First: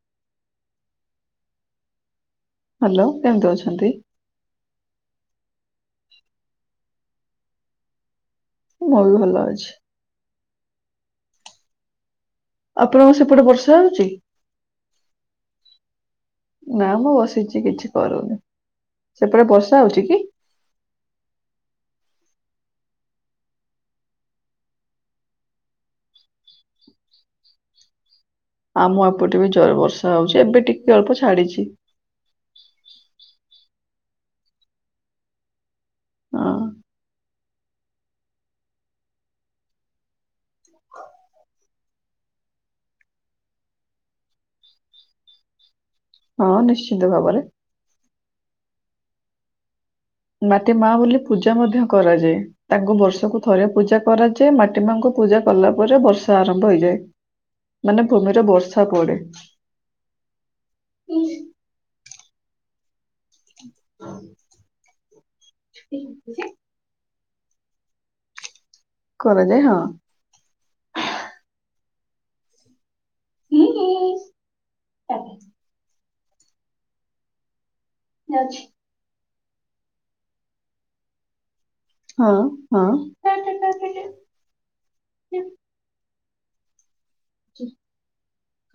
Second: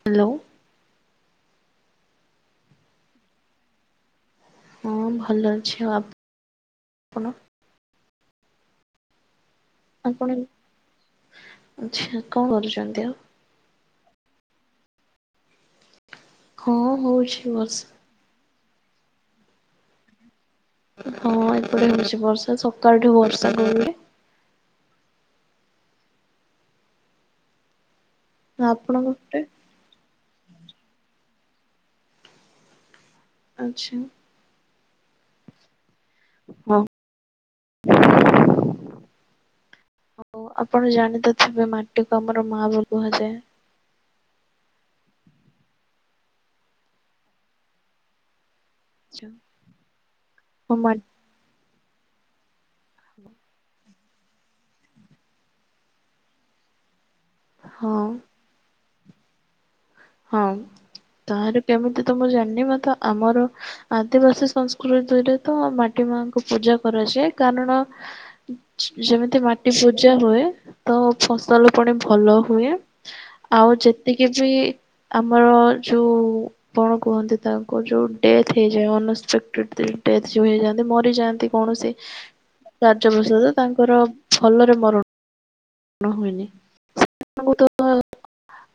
Hello hello କେମିତି ଅଛନ୍ତି ମୁଁ ଭଲ ଅଛି ଆପ ଆପଣ ମୁଁ ବହୁତ ଭଲ ଅଛି ଆପଣ ଆଚ୍ଛା କଣ କରୁଛନ୍ତି ଆଉ? ଆପଣଙ୍କ ସେପଟେ ବର୍ଷା ହଉଛି ହଁ [unintelligible] ନା ମୁଁ ହଉଛି ବସିଛି କିଛି ବର୍ଷା କରୁନି ସେପଟେ ବର୍ଷା ହଉଛି କି ହଁ ଏପଟେ ହେଉଛି ବର୍ଷା ସକାଳଠୁ ବର୍ଷା [inaudible] ଆମ ଆପଣଙ୍କ ଏପଟେ ପଟେ ବି ଜୋର ବର୍ଷା ହଉଛି ଏବେ ଟିକେ ଅଳ୍ପ ଛାଡିଛି ଅଚ୍ଛା ହଁ [unintelligible] ହଉ ଆପଣ ଜାଣିତଥିବେ ମା ଟିକୁ ଆମର ମାଆ ବୋଳି କୁହାଯାଏ ହଁ ନିଶ୍ଚିନ୍ତ ଭାବରେ ଯୁ [inaudible] ମାଟି ମା ବୋଲି ପୂଜା ମଧ୍ୟ କରାଯାଏ ତାଙ୍କୁ ବର୍ଷକୁ ଥରେ ପୂଜା କରାଯାଏ ମାଟି ମାଙ୍କୁ ପୂଜା କଲା ପରେ ବର୍ଷା ଆରମ୍ଭ ହେଇଯାଏ ହଁ ମାନେ ଭୂମିର ବର୍ଷ ପଡ଼େ ହଁ ତାହାର କେମିତି ତ ମୁଁ ଜାଣିନି ମତେ ଆମର ଆଦିବାସୀ ସଂସ୍କୃତିରେ ତ ମାଟି ମାଙ୍କୁ ପୂଜା କରାଯାଏ କାରଣ ଯେମିତି କରାଯାଏ ମାଟି ହଁ। ପୂଜା ହୁଏ ତ ଫସଲ ପୁଣି ଭଲ ହୁଏ ଆଉ ଯେତିକି ବି ଆମର ଯୋଉ କଣ କୁହନ୍ତି ତା ଯୋଉ ଡେଥ ହେଇଯାଏ ଅନ ହେଇଯାନ୍ତି ମରିଯାଆନ୍ତି। କୌଣସି ହଁ କାର୍ଯ୍ୟ ବାସ୍ତତ ତାଙ୍କର ଭଲରେ ମରଣ ହୁଏନି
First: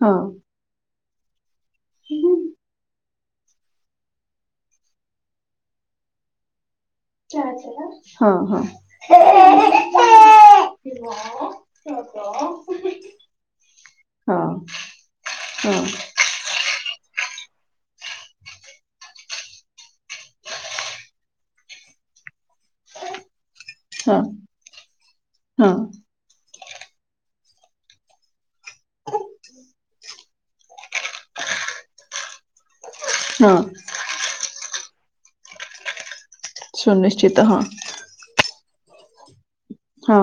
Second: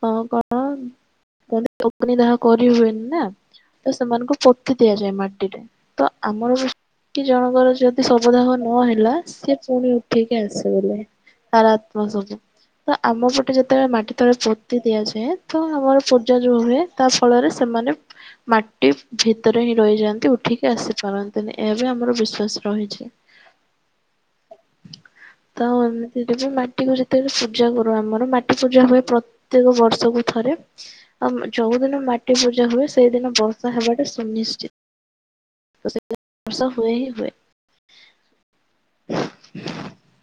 ହଁ କଣ ତା ଅଗନି ହଁ। ଦେହା କରି ହବନ ନା ତ ସେମାନଙ୍କୁ ପୋତି ଦିଆଯାଏ ମାଟିରେ ତ ଆମର ବି କି ହଁ ଜଣଙ୍କର ଯଦି ସବଦାହ ହଁ। ନ ହଁ ହଁ ହେଲା ସିଏ ପୁଣି ଉଠେଇିକି ଆସିଗଲେ ରା ହଁ ହଁ ତ ଆମ ପଟେ ଯେତେବେଳେ ମାଟି ତଳେ ପୋତି ଦିଆଯାଏ ତ ଆମର ପ ହୁଏ ତା ସେମାନେ ମାଟି ଭିତରେ ହିଁ ରହିଯାଆନ୍ତି ଉଠିକି ଆସି ପାରନ୍ତିନି ଏହା ବି ଆମର ବିଶ୍ଵାସ ରହିଛି। ତ ଏମିତିରେ ବି ମା ମାଟିକୁ ଯେତେବେଳେ ପୂଜା କରୁ ଆମର ମାଟି ପୂଜା ହୁଏ ପ୍ରତ୍ୟେକ ବର୍ଷକୁ ଥରେ ଆଉ ଯୋଉ ଦିନ ମାଟି ପୂଜା ହୁଏ। ସେଇଦିନ ହଁ ବର୍ଷା ହେବାଟା ସୁନିଶ୍ଚିତ। ତ ସେ ସୁନିଶ୍ଚିତ ହଁ। [inaudible] ହଁ।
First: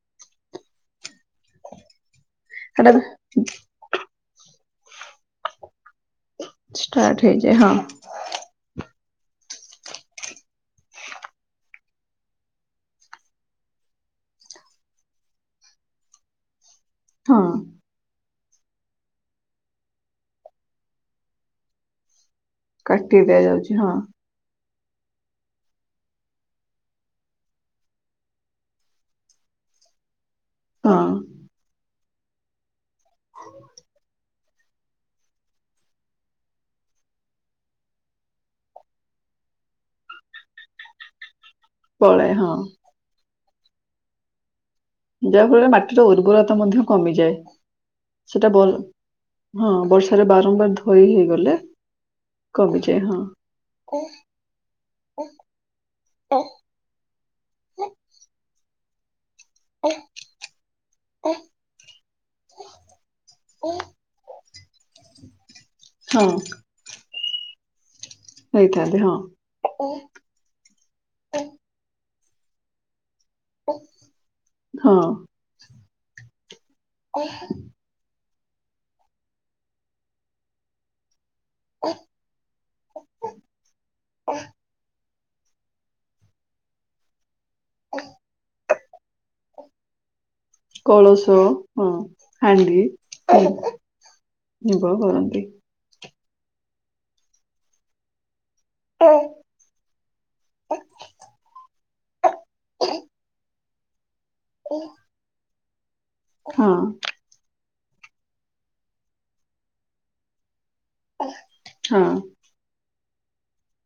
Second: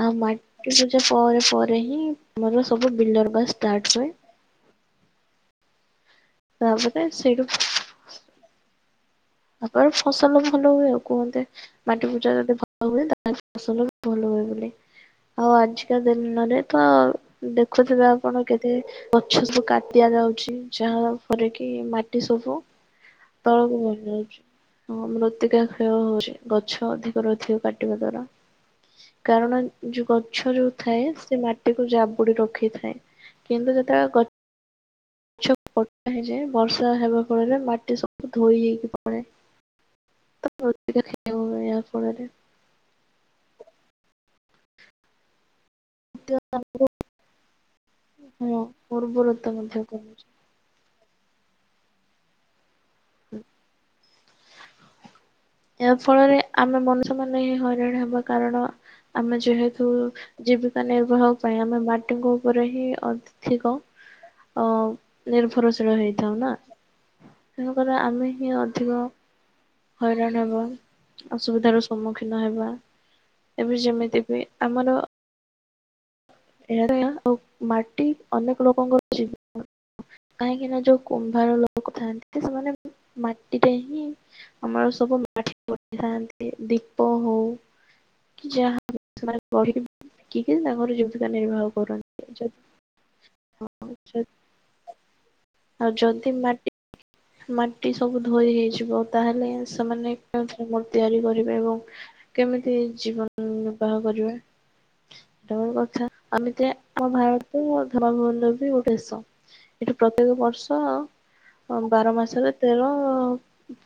ଆଉ ମାଟି ପୂଜା ପରେ ପରେ ହିଁ ଆମର ସେଟା ସବୁ ବିଲର ପା ଷ୍ଟାର୍ଟ ହୁଏ? ତାପରେ ଷ୍ଟାର୍ଟ ସେଇଠୁ ହେଇଯାଏ ହଁ। ତାପରେ ଫସଲ ଭଲ ହୁଏ ଆଉ କୁହନ୍ତେ ମାଟି ପୂଜା ଯଦି ଭଲ ହୁଏ ତାହାଲେ ଫସଲ ବି ଭଲ ହୁଏ ବୋଲି ଆଉ ଆଜିକା ଦିନରେ ତ ହଁ ଦେଖୁଥିବେ ଆ ଆପଣ କେତେ ଗଛ ସବୁ କାଟି ଦଆ ଯାଉଛି ଯାହା ଫରେ କି ମାଟି ସବୁ କାଟି ତଳକୁ ଦିଆଯାଉଛି ହଁ। ବହିଯାଉଛି। ହଁ ମୃତ୍ତିକା କ୍ଷୟ ହଉଛି ଗଛ ଅଧିକରୁ ଅଧିକା କାଟିବା ଦ୍ଵାରା କାରଣ ଯୋଉ ଗଛ ଯୋଉ ହଁ। ଥାଏ ସେ ମାଟିକୁ ଯାବୁ ଜାବୁଡି ରଖିଥାଏ କିନ୍ତୁ ଯେତେବେଳେ ଗଛ ଗଛ କଟା ହେଇଯାଏ ବର୍ଷା ହେବା ଫଳରେ ମାଟି ସବୁ ଧୋଇ ହେଇକି ପଳାଏ। [unintelligible] ପଳାଏ ହଁ। ଯାହା ଫଳରେ ମାଟି ମାଟିର ଉର୍ବରତା ମଧ୍ୟ କମିଯାଏ ସେଟା ହଁ ଉର୍ବରତା ହଁ ମଧ୍ୟ କମିଛି। ବର୍ଷାରେ ବାରମ୍ବାର ଧୋଇ ହେଇଗଲେ କମୁଚି ଏ ହଁ। ଏହା ଫଳରେ ଆମେ ମନୁଷ୍ୟମାନ ହିଁ ହଇରାଣ ହବା କାରଣ ଆମେ ଯେହେତୁ ଜୀବିକା ନିର୍ବାହ ପାଇଁ ଆମେ ମାଟିଙ୍କ ଉପରେ ହିଁ ଅଧିକ ଅଉ ନିର୍ଭରଶି ଶୀଳ ହଁ ହେଇଥାଉ ନା। [unintelligible] ଆମେ ହିଁ ହେଇଥାନ୍ତି ଅଧିକ ହଁ ହଇରାଣ ହେବା ଅସୁବିଧାର ସମ ସମ୍ମୁଖୀନ ହେବା। ଏବେ ଯେମିତି ବି ଆମର ହଁ। [inaudible] [unintelligible] ମାଟି ଅନେକ ଲୋକଙ୍କର ଜବିକା କାହିଁକି ନା ଯୋଉ କୁମ୍ଭାର ଲୋକ ଥାଆନ୍ତି ସେମାନେ ମାଟିରେ ହିଁ ଆମର ସବୁ [unintelligible] ଦୀପ ହଉ କି ଯାହା ବି ସେମାନେ [unintelligible] କି କି ତାଙ୍କର ଯି ହଁ ହଁ ହାଣ୍ଡି ଯଦି ନିର୍ଭର କରନ୍ତି। ଆଉ ଯଦି ମାଟି ମାଟି ସବୁ ଧୋଇ ହେଇ ଯିବ ତାହେଲେ ସେମାନେ କେମିତି କଣ ତିଆରି କରିବେ ଏବଂ [inaudible] କେମିତି ଜୀବନ କ କରିବା ଉଁ। ଏଇଟା ଗୋଟେ କଥା ଆମେତ ଆମ ଭାରତ ମୋ ଧବ ଗୋଟ ଦେଶ ଏଠି ପ୍ରତ୍ୟେକ ବର୍ଷ ଓ ବାର ମାସରେ ତେର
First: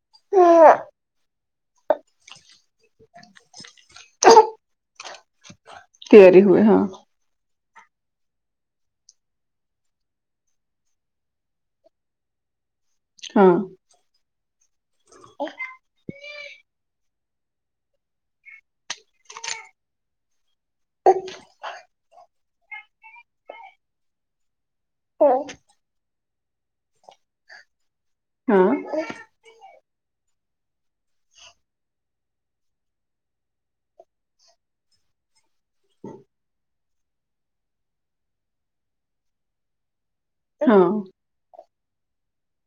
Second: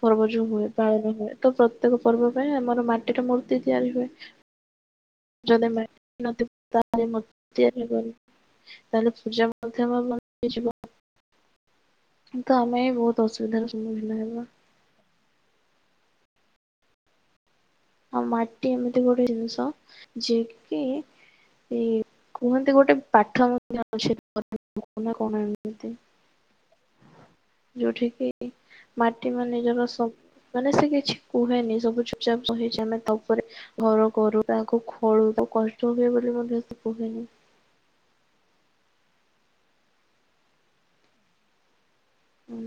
ପର୍ବ ଯୋଉ ହୁଏ ପାଳନ ହୁଏ ତ ପ୍ରତ୍ୟେକ ପର୍ବ ପାଇଁ ଆମର ମାଟିର ମୂର୍ତ୍ତି ତିଆରି ହୁଏ। ଯଦି ମାଟି ତିଆରି ନଥିବ ହୁଏ ହଁ ତାହେଲେ ମ ତିଆରି କରୁ ତାହଲେ ପୂଜା ମାଧ୍ୟମ ବନିଯିବ। ତ ଆମେ ବୋହୁତ ଅସୁବିଧାର ସମ୍ମୁଖୀନ ହେମା ଓ ହଁ ମାଟି ଏମିତି ଗୋଟେ ଜିନିଷ ଯିଏକି କି ଇ କୁହନ୍ତି ଗୋଟେ ପାଠ ମଧ୍ୟ ଅଛି [unintelligible] ନା ହଁ କଣ ଏମିତି। ଯୋଉଠିକି ମାଟି ମାଆ ନିଜର ସ ମାନେ ସେ କିଛି କୁହେନି ସବୁ ଚୁପଚାପ୍ ରହିଚେ ଆମେ ତା ଉପରେ ଘର କରୁ ତାକୁ ଖୋଳୁ ତାକୁ କଷ୍ଟ ହୁଏ ବୋଲି ମଧ୍ୟ ସେ କୁହେନି। ହଁ। ହୁଁ।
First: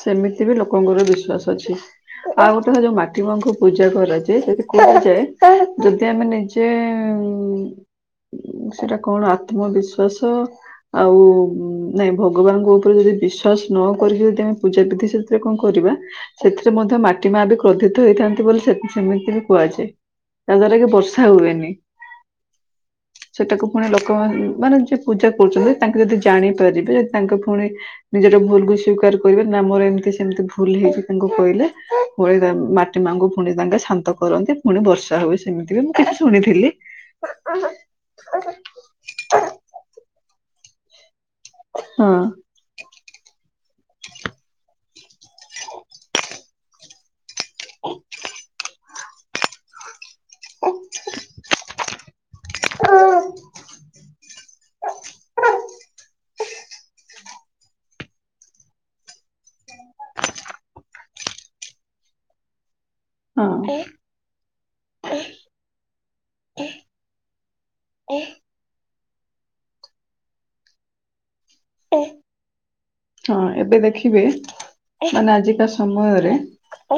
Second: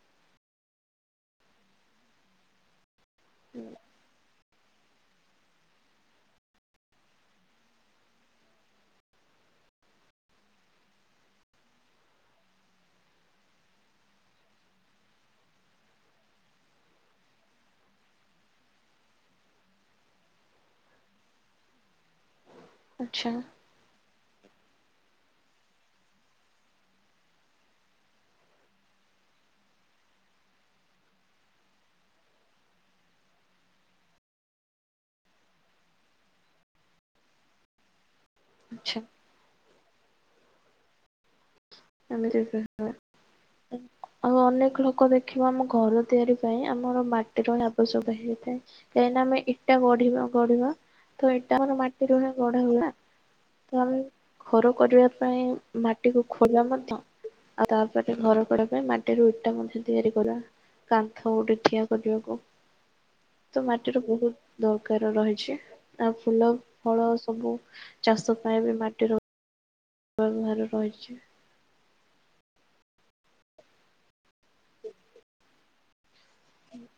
ସେମିତି ବି ଲୋକଙ୍କର ବିଶ୍ଵାସ ଅଛି ଆଉ ଗୋଟେ ହେଲା ଯୋଉ ମା ମାଟି ମାଙ୍କୁ ପୂଜା କରାଯାଏ ସେଥି କୁହାଯାଏ ଯଦି ଆମେ ନିଜେ ସେଟା କଣ ଆତ୍ମବିଶ୍ଵାସ ଆଉ ନାଇଁ ଭ ଭଗବାନଙ୍କ ଉପରେ ଯଦି ବିଶ୍ଵାସ ନ କରିକି ଯଦି ଆମେ ପୂଜାବିିଧି ସେଥିରେ କଣ କରିବା ସେଥିରେ ମଧ୍ୟ ମାଟି ମାଆ ବି କ୍ରୋଧିତ ହେଇଥାନ୍ତି ବୋଲି ସେ ସେମିତି ବି କୁହାଯାଏ ଯାହାଦ୍ଵାରା କି ବର୍ଷା ହୁଏନି। ଆଚ୍ଛା ସେଟାକୁ ପୁଣି ଲ କମାନ ମାନେ ଯିଏ ପୂଜା କରୁଚନ୍ତି ତାଙ୍କେ ଯଦି ଜାଣିପାରିବେ ତାଙ୍କ ଫୁଣି ନିଜର ଭୁଲକୁ ସ୍ୱୀକାର କରିବେ ନା ମୋର ଏମିତି ସେମିତି ଭୁଲ ହେଇଚି ତାଙ୍କୁ କହିଲେ ବଳିଦାନ ମାଟି ମାଆଙ୍କୁ ଫୁଣି ତାଙ୍କେ ଶାନ୍ତ କରନ୍ତି ଫୁଣି ବର୍ଷା ହୁଏ ସେମିତି ବି ମୁଁ କିଛି ଶୁଣିଥିଲି। ଆଚ୍ଛା। ହଁ ଆମେ ଜାଗା ହବା। ଆଉ ଅନେକ ଲୋକ ଦେଖିବ ଆମ ଘର ତିଆରି ପାଇଁ ଆମର ମାଟିର ଆବଶ୍ୟକ ହେଇଥାଏ କାହିଁକିନା ଆମେ ଇଟା ଗଢିବା ଗଢିବା ତ ଏଟା ଆମର ମାଟିରୁ ଗଢାହୁଏ ତ ଆମେ ଘର କରିବା ପାଇଁ ମାଟିକୁ ଖୁ ଫୁଲ ମଧ୍ୟ ଆଉ ତାପରେ ଘର କରିବା ପାଇଁ ମାଟିରୁ ଇଟା ମଧ୍ୟ ତିଆରି କଲା କାନ୍ଥ ଗୋଟେ ଠିଆ କରିବାକୁ ତ ହଁ। ମାଟିର ବୋହୁତ ଦରକାର ରହିଛି ଆଉ ଫୁଲ ଫଳ ସବୁ ଚାଷ ପାଇଁ ବି ମାଟିର [unintelligible] ଭାର ରହିଚି ହଁ ଏବେ ଦେଖିବେ ମାନେ ଆଜିକା ସମୟରେ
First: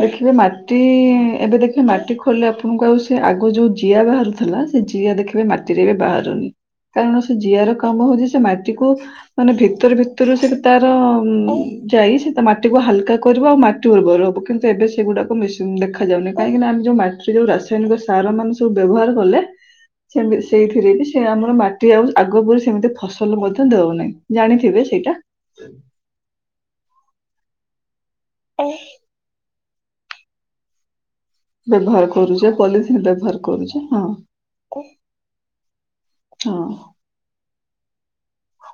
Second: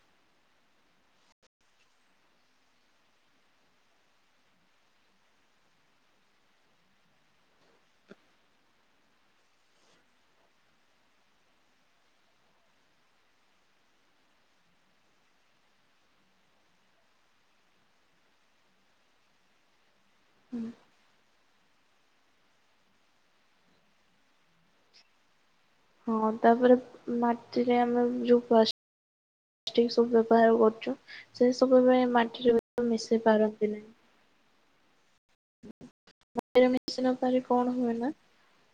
ଦେଖିବେ ମା ମାଟି ଏବେ ଦେଖିବେ ମାଟି ଖୋଲିଲେ ଆପଣଙ୍କୁ ଆଉ ସିଏ ଆଗ ଯୋଉ ଜିଆ ବାହାରୁଥିଲା ସେ ଜିଆ ଦେଖିବେ ମାଟିରେ ଏବେ ବାହାରୁନି କାରଣ ସେ ଜିଆର କାମ ହୋଉଚି ସେ ମାଟିକୁ ମାନେ ଭିତରୁ ଭିତରୁ ସେଟା ତାର ଯାଇ ସେ ତା ମାଟିକୁ ହାଲକା କରିବ ଆଉ ମାଟି ଉର୍ବର ହବ କିନ୍ତୁ ଏବେ ସେଗୁଡାକ ମିସିନ ଦେଖାଯାଉନି କାହିଁକିନା ଆମେ ଯୋଉ ମାଟିରେ ଯୋଉ ରାସାୟନିକ ସାରମାନେ ସବୁ ବ୍ୟବହାର କଲେ ସେମି ସେଇଥିରେ ବି ସେ ଆମ ମାଟି ଆଉ ଆଗ ପ ସେମିତି ଫସଲ ମଧ୍ୟ ଦଉନାହିଁ ଜାଣିଥିବେ ସେଇଟା। ହଁ ତାପରେ ମାଟିରେ ଆମେ। ଏ ରୂପସ। ଠିକ ସବୁ ବ୍ୟବହାର କରୁଛୁ। ସେ ସବୁ ପାଇଁ ବ୍ୟବହାର ମାଟିରେ କରୁଛ ପଲିଥିନ୍ ମିଶି ବ୍ୟବହାର ପାରନ୍ତି କରୁଛେ ନାହିଁ। ହଁ। କୁ। ମାଟିରେ ମିଶି ନ ପାରିବ କଣ ହୁଏନା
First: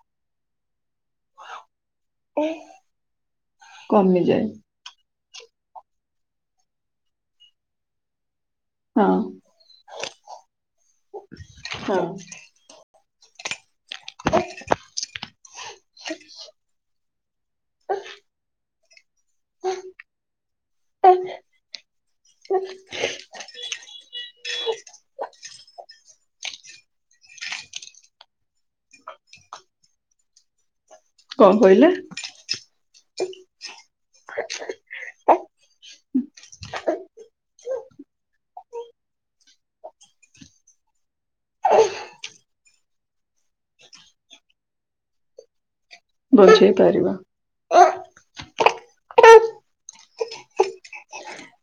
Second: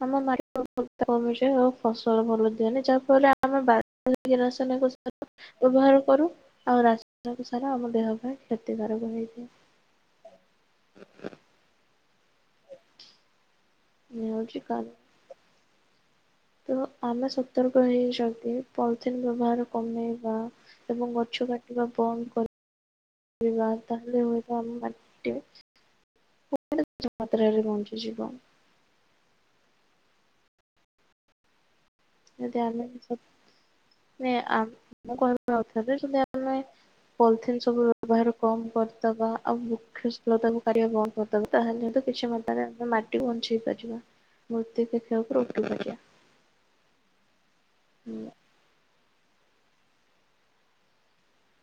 [unintelligible] ଫସଲ ଭଲ ଦିଅନି ଯାହାଫଳରେ ଆମେ ବା କମିଯାଏ ରାସାୟନିକ। ବ୍ୟବହାର କରୁ ଆଉ ରାସାୟନିକ ସାରା ଆମ ଦେହ ପାଇଁ। ହଁ କ୍ଷତିକାରକ ହେଇଥାଏ। ହଁ। ଇଏ ହଉଚି। ତ ଆମେ ସତର୍କ ହେଇଛନ୍ତି। ପଉ। ବ୍ୟବହାର କମେଇବା ଏବଂ ଗଛ କାଟିବା ବନ୍ଦ କରିବା। ତାହେଲେ ହୁଏତ [unintelligible] ବଞ୍ଚି ଯିବ। କଣ କହିଲେ। ଯଦି ଆମେ କହିବା କଥା ଯଦି ଆମେ ପଲି ସବୁ ବ୍ୟବହାର କମ କରିଦବା। ଆଉ ମୁଖ୍ୟ [unintelligible] ତାକୁ କରିବା ବନ୍ଦ କରିଦବ। ତାହେଲେ ତ କିଛି ହଁନ୍ତାନା। ମାଟି ବଞ୍ଚେଇ ପାରିବା ମୂର୍ତ୍ତି ଦେଖିବା ଉପରେ ଉଠୁ ପାରିବା। ବୁଝେଇ ପାରିବା। ହୁଁ।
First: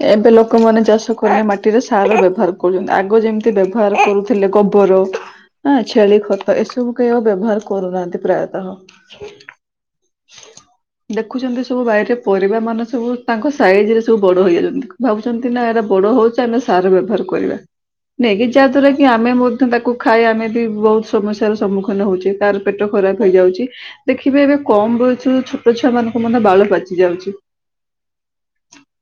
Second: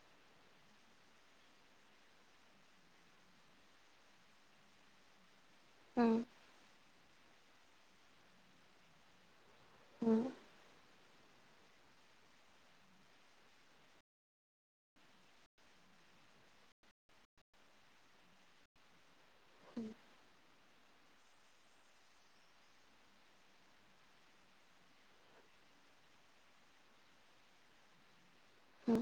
ଏବେ ଲୋକମାନେ ଚାଷ କଲେ ମାଟିରେ ସାର ବ୍ୟବହାର କରୁଛନ୍ତି ଆଗ ଯେମିତି ବ୍ୟବହାର କରୁଥିଲେ ଗୋବର। ହଁ ହୁଁ ଛେଳି ଖତ ଏସବୁ। ବ୍ୟବହାର କରୁନାହାନ୍ତି ପ୍ରାୟତଃ। ହୁଁ। ଦେଖୁଛନ୍ତି ସବୁ ଗାଇରେ ପରିବା ମାନେ ସବୁ ତାଙ୍କ ସାଇଜ ରେ ସବୁ ବଡ ହେଇ ଯାଉଛନ୍ତି। ଭାବୁଛନ୍ତି ନା ଏଟା ବଡ ହଉଛି ଆମେ ସାର ବ୍ୟବହାର କରିବା ନାଇଁକ ଯାହା ଦ୍ଵାରା କି। ଆମେ ମଧ୍ୟ ତାକୁ ଖାଇ ଆମେ। ବି ବହୁତ ସମସ୍ୟାର ସମ୍ମୁଖୀନ ହଉଚେ କାର ପେଟ ଖରାପ ହେଇଯାଉଛି ଦେଖିବେ ଏବେ କମ ବୟସରୁ ଛୋଟ ଛୁଆ ମାନଙ୍କ ମଧ୍ୟ ବାଳ ପାଚି ଯାଉଚି। ହୁଁ।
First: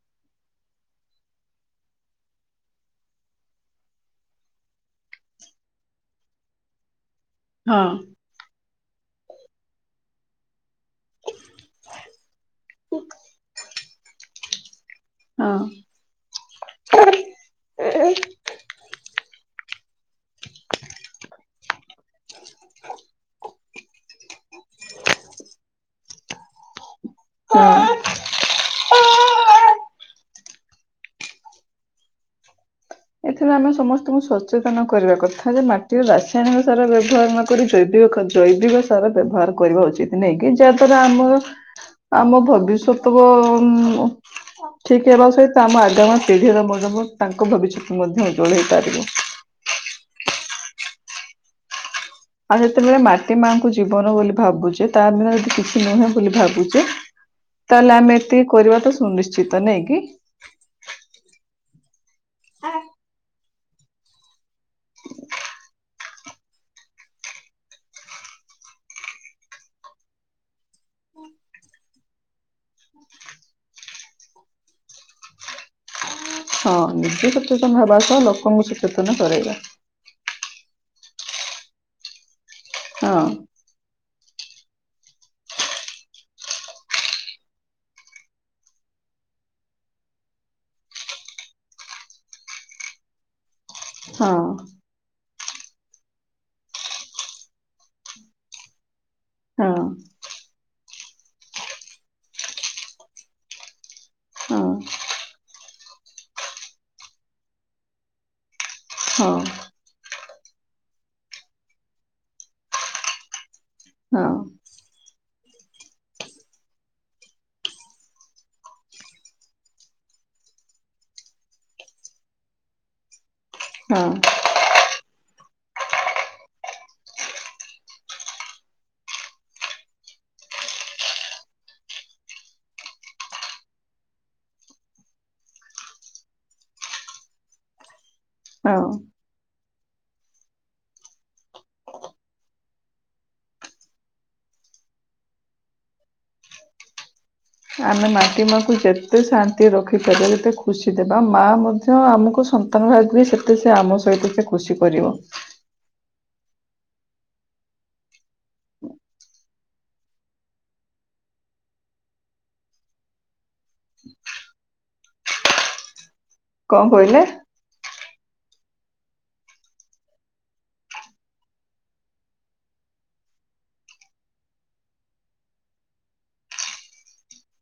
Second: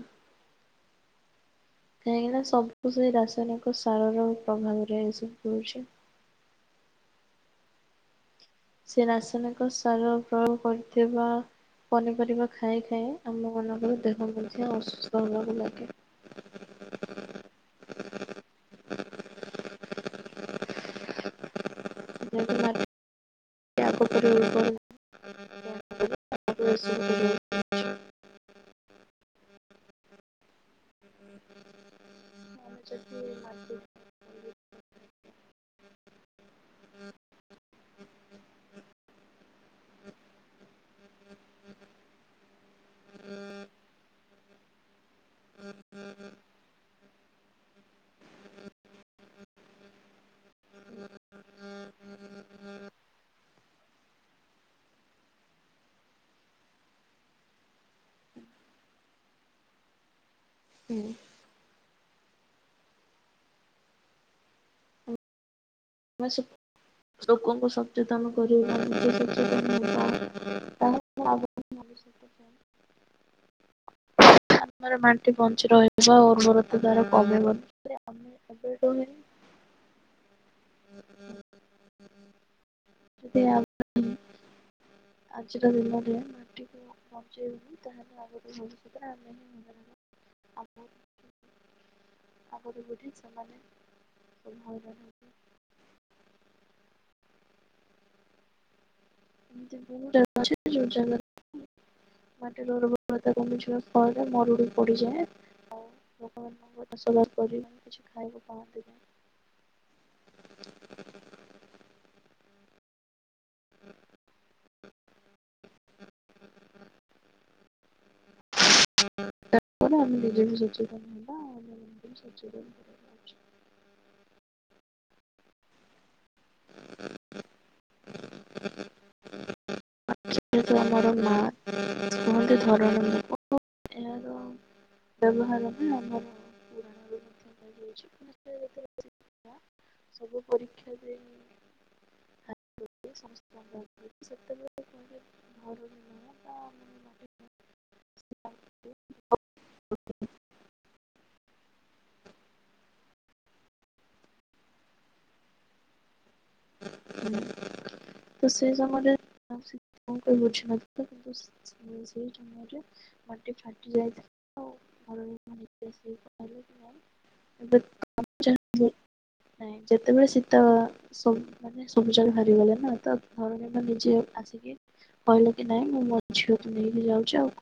କାହିଁକିନା ସବୁ ସେ ରାସାୟନିକ ସାରର ପ୍ରଭାବରେ ଏସବୁ ହଉଛି। ହଁ। ସେ ରାସାୟନିକ ସାର ପ୍ରୟୋଗ କରିଥିବା ପନିପରିବା ଖାଇ ଖାଇ ଆମ ମାନଙ୍କ ଦେହ ମଧ୍ୟ ଅସୁସ୍ଥ ହେବାକୁ ଲାଗେ। ହଁ। ଯେହେତୁ ମାଟି [inaudible] [unintelligible] [unintelligible] ଆମେ ଏଥିରେ ଆମେ ସମସ୍ତଙ୍କୁ ସଚେତନ କରିବା କଥା ଯେ ମାଟିର ରାସାୟନିକ ସାର ବ୍ୟବହାର ନକରି ଜୈବ ଜୈବିକ ସାର ବ୍ୟବହାର କରିବା ଉଚିତ, ନାଇକି ଯାହାଦ୍ଵାରା ଆମର ଆମ ଭବିଷ୍ୟତ ଠିକ ହେବା ସହିତ ଆମ ଆଗାମୀ ପିଢିର ମ ତାଙ୍କ ଭବିଷ୍ୟତ ମଧ୍ୟ ଜଳେଇ ପାରିବୁ। ଆଉ ଯେତେବେଳେ ମାଟି ମାଙ୍କୁ ଜୀବନ ବୋଲି ଭାବୁଛେ, ତା ଦ ଯଦି କିଛି ନୁହେଁ ବୋଲି ଭାବୁଛେ, ତାହେଲେ ଆମେ ଏତିକି କରିବା ତ ସୁନିଶ୍ଚିତ ନଈ କିି? ହୁଁ। ଆ ଲୋକଙ୍କୁ ସଚେତନ କରିବା [unintelligible] ବଞ୍ଚି ରହିବା। [unintelligible] ନିଜେ ସଚେତନ ହେବା ସହ ଲୋକଙ୍କୁ ଏବେଠୁ ହିଁ ସଚେତନ କରାଇବା। [unintelligible] ହଁ। ଯଦି ଆଗ ଆଜିର ଦିନରେ ମାଟିକୁ। ହଁ [unintelligible] ଏମିତି ହଁ ବହୁତ ଜାଗା ଅ ଯୋଉ ଜାଗଟି ହଁ ମରୁଡି ପଡିଯାଏ, ଆଉ। ହଁ [unintelligible] ହୁଁ। ହଁ [inaudible] [inaudible] ଆ ବିଜେ କର। ହଁ [unintelligible] [inaudible] ଯେହେତୁ ଆମର ମା କୁହନ୍ତି ଧରଣୀ। [unintelligible] ଏହାର ବ୍ୟବହାର ଆମର ପଣାଉଛି ହଁ। [unintelligible] ସବୁ ପରୀକ୍ଷା ଦେଇବେଳେହଁ। [unintelligible] ଆମେ ମାଟିମା ଯେତେ ଶାନ୍ତି ରଖିପିବ ଏତେ ଖୁସି ଦେବା ମାଆ ମଧ୍ୟ ଆମକୁ ସନ୍ତାନ ଭା ବି ସେତେ ସେ ଆମ ସହିତ ସେ ଖୁସି କରିବ। [unintelligible] ତ ସେଇ ସମୟରେ କଣ ବୁଝିିନଥିଲା କିନ୍ତୁ ସେଇ ସମୟରେ ମାଟି ଫାଟି ଯାଇଥିଲା। [unintelligible] କଣ କହିଲେ [unintelligible] [unintelligible] ନାଇଁ ଯେତେବେଳେ ଶୀତ ସବୁଜାଡ ହାରିଗଲେ ନା ତ ଧରଣୀ ନିଜେ ଆସିକି କହିଲେ କି ନାଇଁ ମୁଁ ମୋ ଝିଅକୁ ନେଇକି ଯାଉଛି, ଆଉ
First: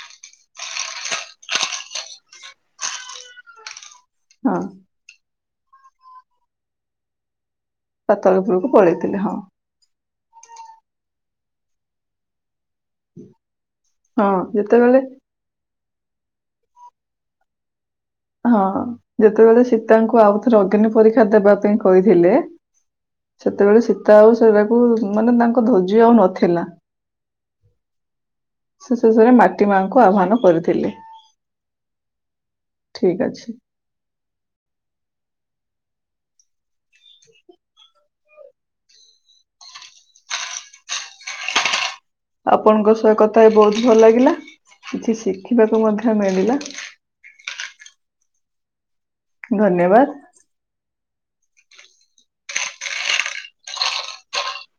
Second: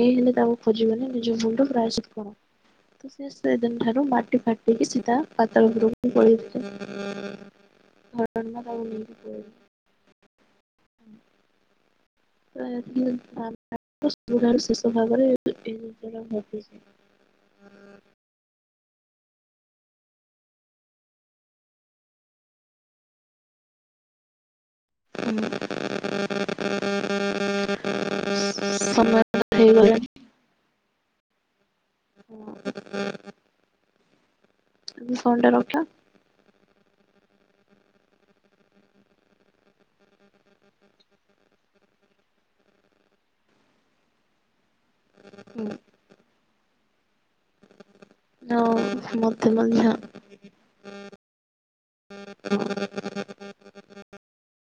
କେ ହେଲେ ତାକୁ ଖୋଜିବନି ନିଜ ମୁଲ ପ୍ରାୟ କଣ ତ [inaudible] ସେ ସେଦିନ ଠାରୁ ମାଟି ହଁ ଫାଟିକି ସିଧା ପାତଳ ଉପରକୁ ପଳେଇଥିଲେ। ଧରଣୀମା ପାତାଳପୁରକୁ ତାକୁ ନେଇକି ପଳେଇଥିଲେ ହଁ। ପଳେଇଲେ। [inaudible] [unintelligible] ସ ହଁ ବୁଠାରୁ ଶେଷ ଯେତେବେଳେ ଭାବରେ। [unintelligible] ହଁ ଯେତେବେଳେ ସୀତାଙ୍କୁ ଆଉ ଥରେ ଅଗ୍ନି ପରୀକ୍ଷା ଦେବା ପାଇଁ କହିଥିଲେ ସେତେବେଳେ ସୀତା ଆଉ ଶର ସବୁ ମାନେ ତାଙ୍କ ଧ୍ୱଜି ଆଉ ନଥିଲା, ଶ ସମୟ ଶେଷରେ ମାଟି ମାଆଙ୍କୁନ ହେଇଗଲାଣି। ଆହ୍ୱାନ କରିଥିଲେ। ହୁ। ଠିକ ଅଛି। [unintelligible] ଆପଣଙ୍କ ସହ କଥା ହେଇ ବହୁତ ଭଲ ଲାଗିଲା। କିଛି ଶିଖିବାକୁ ମଧ୍ୟ ମିଳିଲା। ହଁ। ମତେ ମଧ୍ୟ। ଧନ୍ୟବାଦ। [inaudible]